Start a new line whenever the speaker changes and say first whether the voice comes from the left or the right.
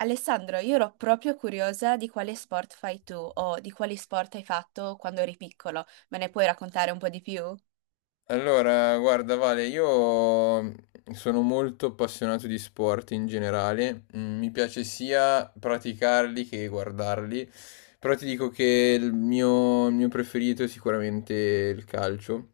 right: Alessandro, io ero proprio curiosa di quale sport fai tu o di quali sport hai fatto quando eri piccolo. Me ne puoi raccontare un po' di più?
left: Allora, guarda Vale, io sono molto appassionato di sport in generale, Mm, mi piace sia praticarli che guardarli, però ti dico che il mio preferito è sicuramente il calcio.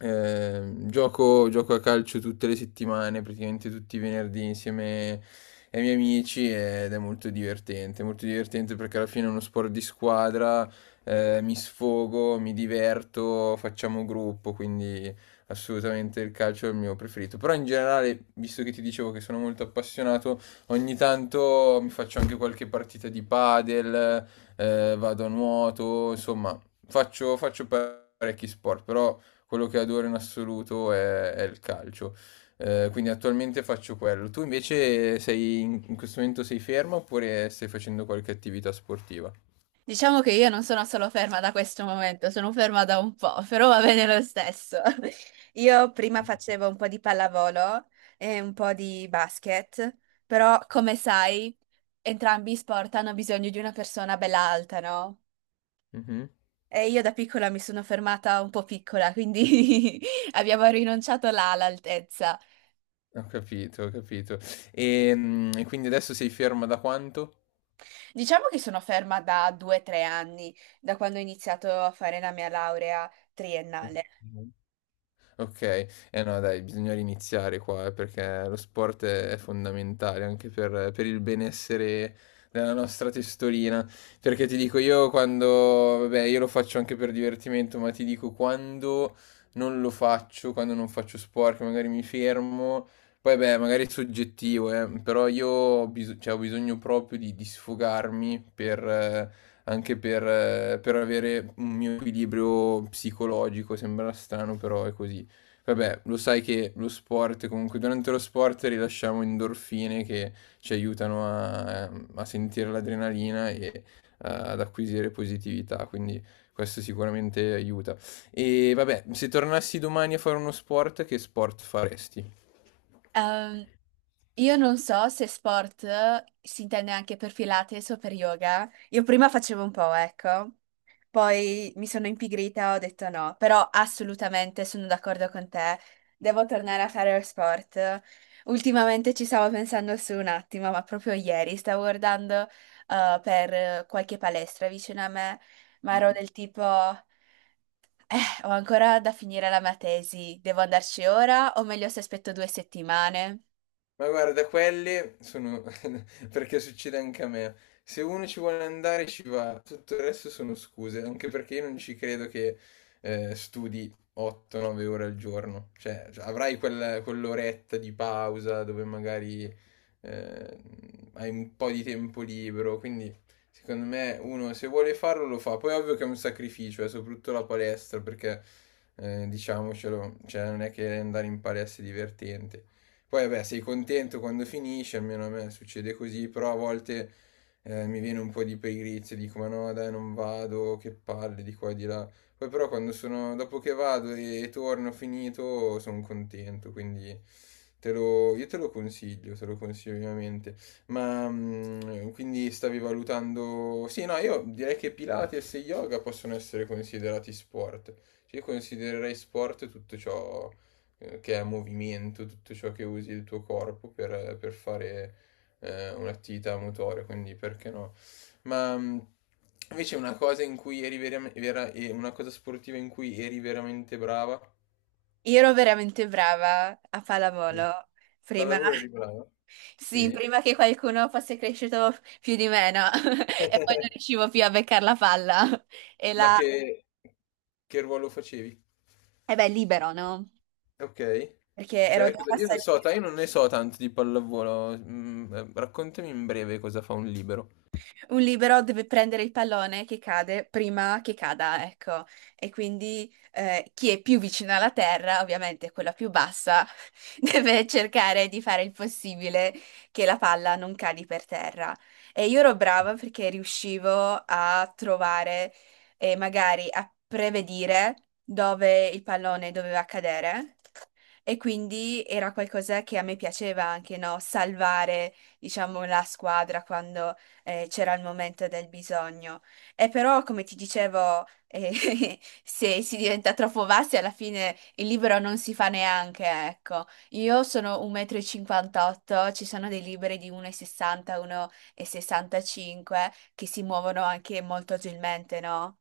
left: Gioco a calcio tutte le settimane, praticamente tutti i venerdì insieme ai miei amici ed è molto divertente perché alla fine è uno sport di squadra, mi sfogo, mi diverto, facciamo gruppo, quindi assolutamente il calcio è il mio preferito. Però in generale, visto che ti dicevo che sono molto appassionato, ogni tanto mi faccio anche qualche partita di padel, vado a nuoto, insomma, faccio parecchi sport, però quello che adoro in assoluto è il calcio. Quindi attualmente faccio quello. Tu invece sei in in questo momento sei fermo oppure stai facendo qualche attività sportiva?
right: Diciamo che io non sono solo ferma da questo momento, sono ferma da un po', però va bene lo stesso. Io prima
left: Mm.
right: facevo un po' di pallavolo e un po' di basket, però come sai, entrambi i sport hanno bisogno di una persona bella alta, no?
left: Mhm.
right: E io da piccola mi sono fermata un po' piccola, quindi abbiamo rinunciato là all'altezza.
left: Ho capito, ho capito. E quindi adesso sei ferma da quanto?
right: Diciamo che sono ferma da due o tre anni, da quando ho iniziato a fare la mia laurea triennale.
left: Okay. Eh no dai, bisogna riniziare qua, perché lo sport è fondamentale anche per il benessere della nostra testolina. Perché ti dico io quando vabbè, io lo faccio anche per divertimento, ma ti dico quando non lo faccio, quando non faccio sport, che magari mi fermo, poi beh, magari è soggettivo, però io ho bisogno proprio di sfogarmi per, anche per, per avere un mio equilibrio psicologico. Sembra strano, però è così. Vabbè, lo sai che lo sport, comunque durante lo sport rilasciamo endorfine che ci aiutano a sentire l'adrenalina e, ad acquisire positività, quindi questo sicuramente aiuta. E vabbè, se tornassi domani a fare uno sport, che sport faresti?
right: Ehm, io non so se sport si intende anche per Pilates o per yoga. Io prima facevo un po', ecco, poi mi sono impigrita, ho detto no, però assolutamente sono d'accordo con te, devo tornare a fare lo sport. Ultimamente ci stavo pensando su un attimo, ma proprio ieri stavo guardando per qualche palestra vicino a me, ma ero
left: Mhm.
right: del tipo... Ho ancora da finire la mia tesi. Devo andarci ora o meglio se aspetto due settimane?
left: Ma guarda, quelle sono perché succede anche a me. Se uno ci vuole andare ci va, tutto il resto sono scuse, anche perché io non ci credo che, studi 8-9 ore al giorno. Cioè, avrai quell'oretta di pausa dove magari, eh, hai un po' di tempo libero, quindi secondo me uno se vuole farlo lo fa. Poi è ovvio che è un sacrificio, soprattutto la palestra, perché, diciamocelo, cioè non è che andare in palestra è divertente. Poi vabbè, sei contento quando finisce, almeno a me succede così, però a volte, mi viene un po' di pigrizia, dico ma no dai non vado, che palle di qua e di là. Poi però quando sono, dopo che vado e torno finito, sono contento, quindi io te lo consiglio ovviamente. Ma mm, quindi stavi valutando... Sì, no, io direi che Pilates e yoga possono essere considerati sport. Cioè, io considererei sport tutto ciò, che è movimento, tutto ciò che usi il tuo corpo per fare, un'attività motoria, quindi perché no? Ma invece una cosa in cui una cosa sportiva in cui eri veramente brava?
right: Io ero veramente brava a
left: Mm.
right: pallavolo prima.
left: Pallavolo eri brava?
right: Sì,
left: Sì.
right: prima che qualcuno fosse cresciuto più di me, no? E poi non riuscivo più a beccare la palla. E
left: Ma
right: la...
left: che ruolo facevi?
right: E beh, libero, no?
left: Ok.
right: Perché ero
left: Cioè,
right: già
left: io non
right: passata.
left: so, io non ne so tanto di pallavolo. Mm, raccontami in breve cosa fa un libero.
right: Un libero deve prendere il pallone che cade prima che cada, ecco. E quindi chi è più vicino alla terra, ovviamente quella più bassa, deve cercare di fare il possibile che la palla non cadi per terra. E io ero brava perché riuscivo a trovare e magari a prevedere dove il pallone doveva cadere. E quindi era qualcosa che a me piaceva anche, no? Salvare, diciamo, la squadra quando c'era il momento del bisogno. E però, come ti dicevo, se si diventa troppo bassi, alla fine il libro non si fa neanche, ecco. Io sono 1,58 m, ci sono dei libri di 1,60 m, 1,65 m che si muovono anche molto agilmente, no?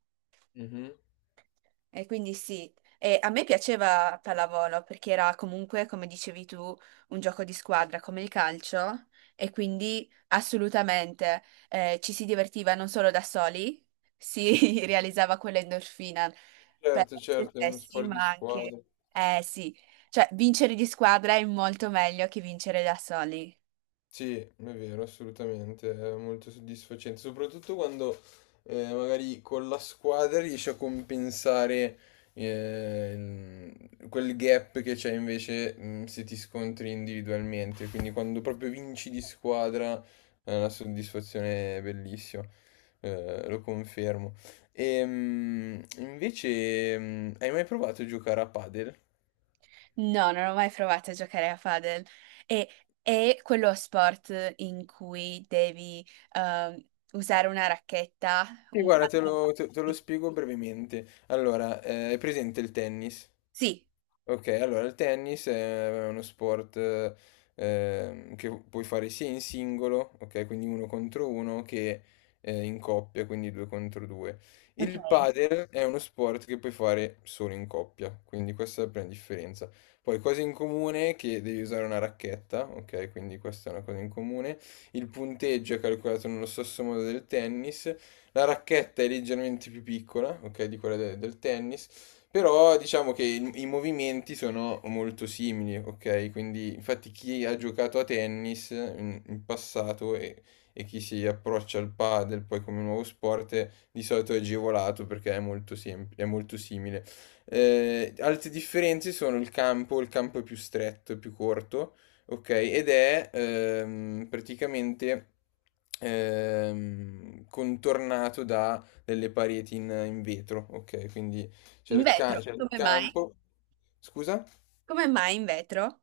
right: E quindi sì, e a me piaceva pallavolo perché era comunque, come dicevi tu, un gioco di squadra come il calcio e quindi assolutamente ci si divertiva non solo da soli, si realizzava quell'endorfina per
left: Certo,
right: se
left: certo, è uno
right: stessi,
left: sport di
right: ma anche,
left: squadra.
right: eh sì, cioè vincere di squadra è molto meglio che vincere da soli.
left: Sì, è vero, assolutamente, è molto soddisfacente, soprattutto quando, magari con la squadra riesci a compensare, quel gap che c'è invece mm, se ti scontri individualmente, quindi quando proprio vinci di squadra è una soddisfazione bellissima, lo confermo. E, invece, mm, hai mai provato a giocare a padel?
right: No, non ho mai provato a giocare a padel. E è quello sport in cui devi ehm, usare una racchetta,
left: Sì,
right: un
left: guarda,
right: pallone.
left: te lo
right: Sì,
left: spiego brevemente. Allora, è presente il tennis?
right: sì,
left: Ok, allora il tennis è uno sport, che puoi fare sia in singolo, ok, quindi uno contro uno, che, in coppia, quindi due contro due.
right: ok.
left: Il padel è uno sport che puoi fare solo in coppia, quindi questa è la prima differenza. Poi cose in comune è che devi usare una racchetta, ok, quindi questa è una cosa in comune. Il punteggio è calcolato nello stesso modo del tennis. La racchetta è leggermente più piccola, ok, di del tennis. Però diciamo che i movimenti sono molto simili, ok? Quindi infatti chi ha giocato a tennis in passato e chi si approccia al padel poi come nuovo sport, di solito è agevolato perché è molto, è molto simile. Altre differenze sono il campo è più stretto, è più corto, ok? Ed è contornato da delle pareti in vetro, ok? Quindi
right: In vetro,
left: c'è il
right: come mai?
left: campo, scusa,
right: Come mai in vetro?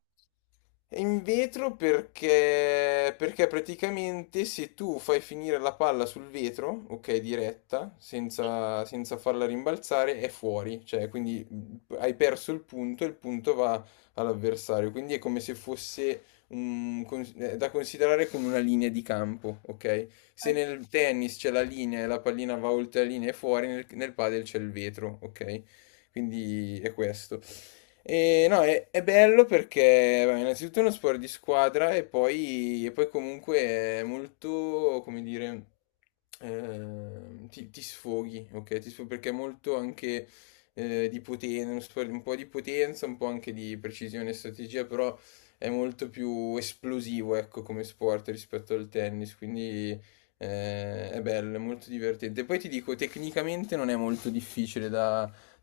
left: è in vetro perché, perché praticamente se tu fai finire la palla sul vetro, ok, diretta,
right: Sì.
left: senza farla rimbalzare, è fuori, cioè quindi hai perso il punto e il punto va all'avversario, quindi è come se fosse è da considerare come una linea di campo, ok? Se nel tennis c'è la linea e la pallina va oltre la linea e fuori, nel padel c'è il vetro, ok? Quindi è questo. E no, è bello perché vabbè, innanzitutto è uno sport di squadra e poi comunque è molto, come dire, ti sfoghi, ok? Ti sfoghi perché è molto anche, di potenza, uno sport un po' di potenza, un po' anche di precisione e strategia, però è molto più esplosivo, ecco, come sport rispetto al tennis, quindi, è bello, è molto divertente. Poi ti dico, tecnicamente non è molto difficile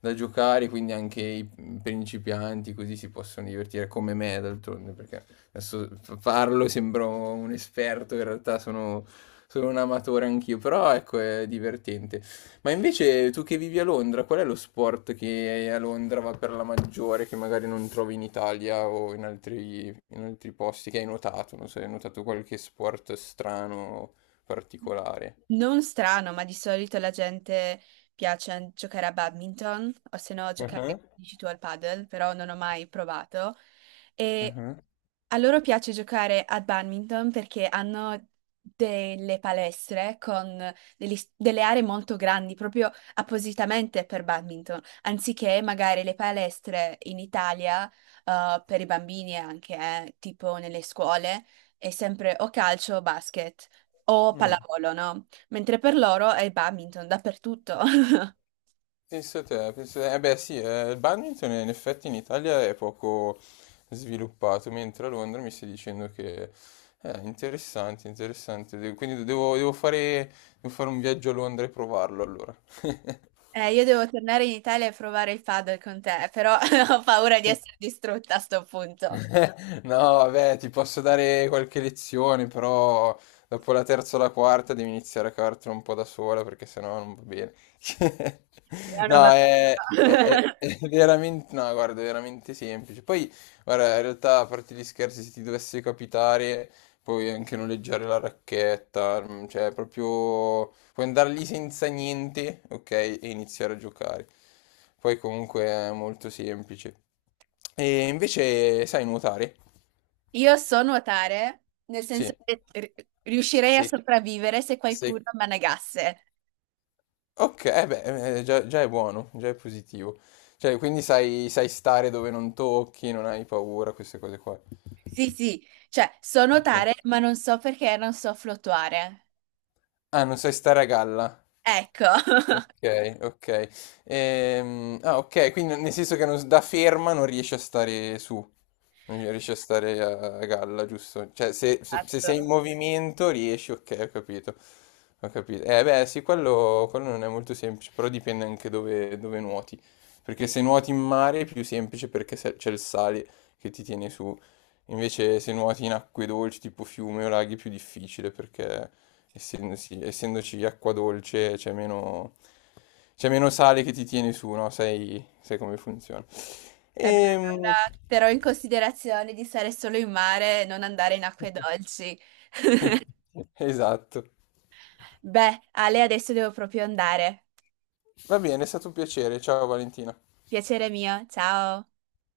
left: da giocare, quindi anche i principianti così si possono divertire come me d'altronde, perché adesso parlo, sembro un esperto, in realtà sono un amatore anch'io, però ecco è divertente. Ma invece tu che vivi a Londra, qual è lo sport che a Londra va per la maggiore, che magari non trovi in Italia o in altri posti, che hai notato? Non so, hai notato qualche sport strano, particolare?
right: Non strano, ma di solito la gente piace giocare a badminton o se no
left: Ah,
right: giocare, dici tu, al padel, però non ho mai provato.
left: ah,
right: E
left: ah.
right: a loro piace giocare a badminton perché hanno delle palestre con delle aree molto grandi, proprio appositamente per badminton, anziché magari le palestre in Italia, per i bambini anche, tipo nelle scuole, è sempre o calcio o basket o
left: Mm.
right: pallavolo, no? Mentre per loro è badminton dappertutto.
left: Penso te, penso te. Eh beh sì, il badminton in effetti in Italia è poco sviluppato, mentre a Londra mi stai dicendo che è interessante, interessante. Quindi devo fare un viaggio a Londra e provarlo allora.
right: Io devo tornare in Italia e provare il padel con te, però ho paura di essere distrutta a sto punto.
left: No, vabbè, ti posso dare qualche lezione, però dopo la terza o la quarta devi iniziare a cavartela un po' da sola perché sennò non va bene.
right: Sì, ah, no,
left: No,
right: vabbè.
left: è veramente, no, guarda, è veramente semplice. Poi, guarda, in realtà, a parte gli scherzi, se ti dovesse capitare puoi anche noleggiare la racchetta, mm, cioè proprio puoi andare lì senza niente, ok, e iniziare a giocare. Poi comunque è molto semplice. E invece sai nuotare?
right: Io so nuotare, nel senso
left: Sì,
right: che riuscirei a
left: sei,
right: sopravvivere se
left: sei...
right: qualcuno mi annagasse.
left: Ok, già, già è buono, già è positivo. Cioè, quindi sai, sai stare dove non tocchi, non hai paura, queste cose qua.
right: Sì, sì, cioè so nuotare, ma non so perché non so fluttuare.
left: Ah, non sai stare a galla.
right: Ecco.
left: Ok, ok. Ok, quindi nel senso che da ferma non riesci a stare su, non riesci a stare a galla, giusto? Cioè, se
right: Esatto.
left: sei in movimento riesci, ok, ho capito. Ho capito. Beh, sì, quello non è molto semplice, però dipende anche dove nuoti. Perché se nuoti in mare è più semplice perché c'è il sale che ti tiene su. Invece se nuoti in acque dolci tipo fiume o laghi è più difficile perché essendoci acqua dolce c'è meno sale che ti tiene su, no? Sai, sai come funziona.
right: Eh beh,
left: Ehm,
right: allora terrò in considerazione di stare solo in mare e non andare in acque dolci.
left: Esatto.
right: Beh, Ale, adesso devo proprio andare.
left: Va bene, è stato un piacere. Ciao Valentina.
right: Piacere mio, ciao.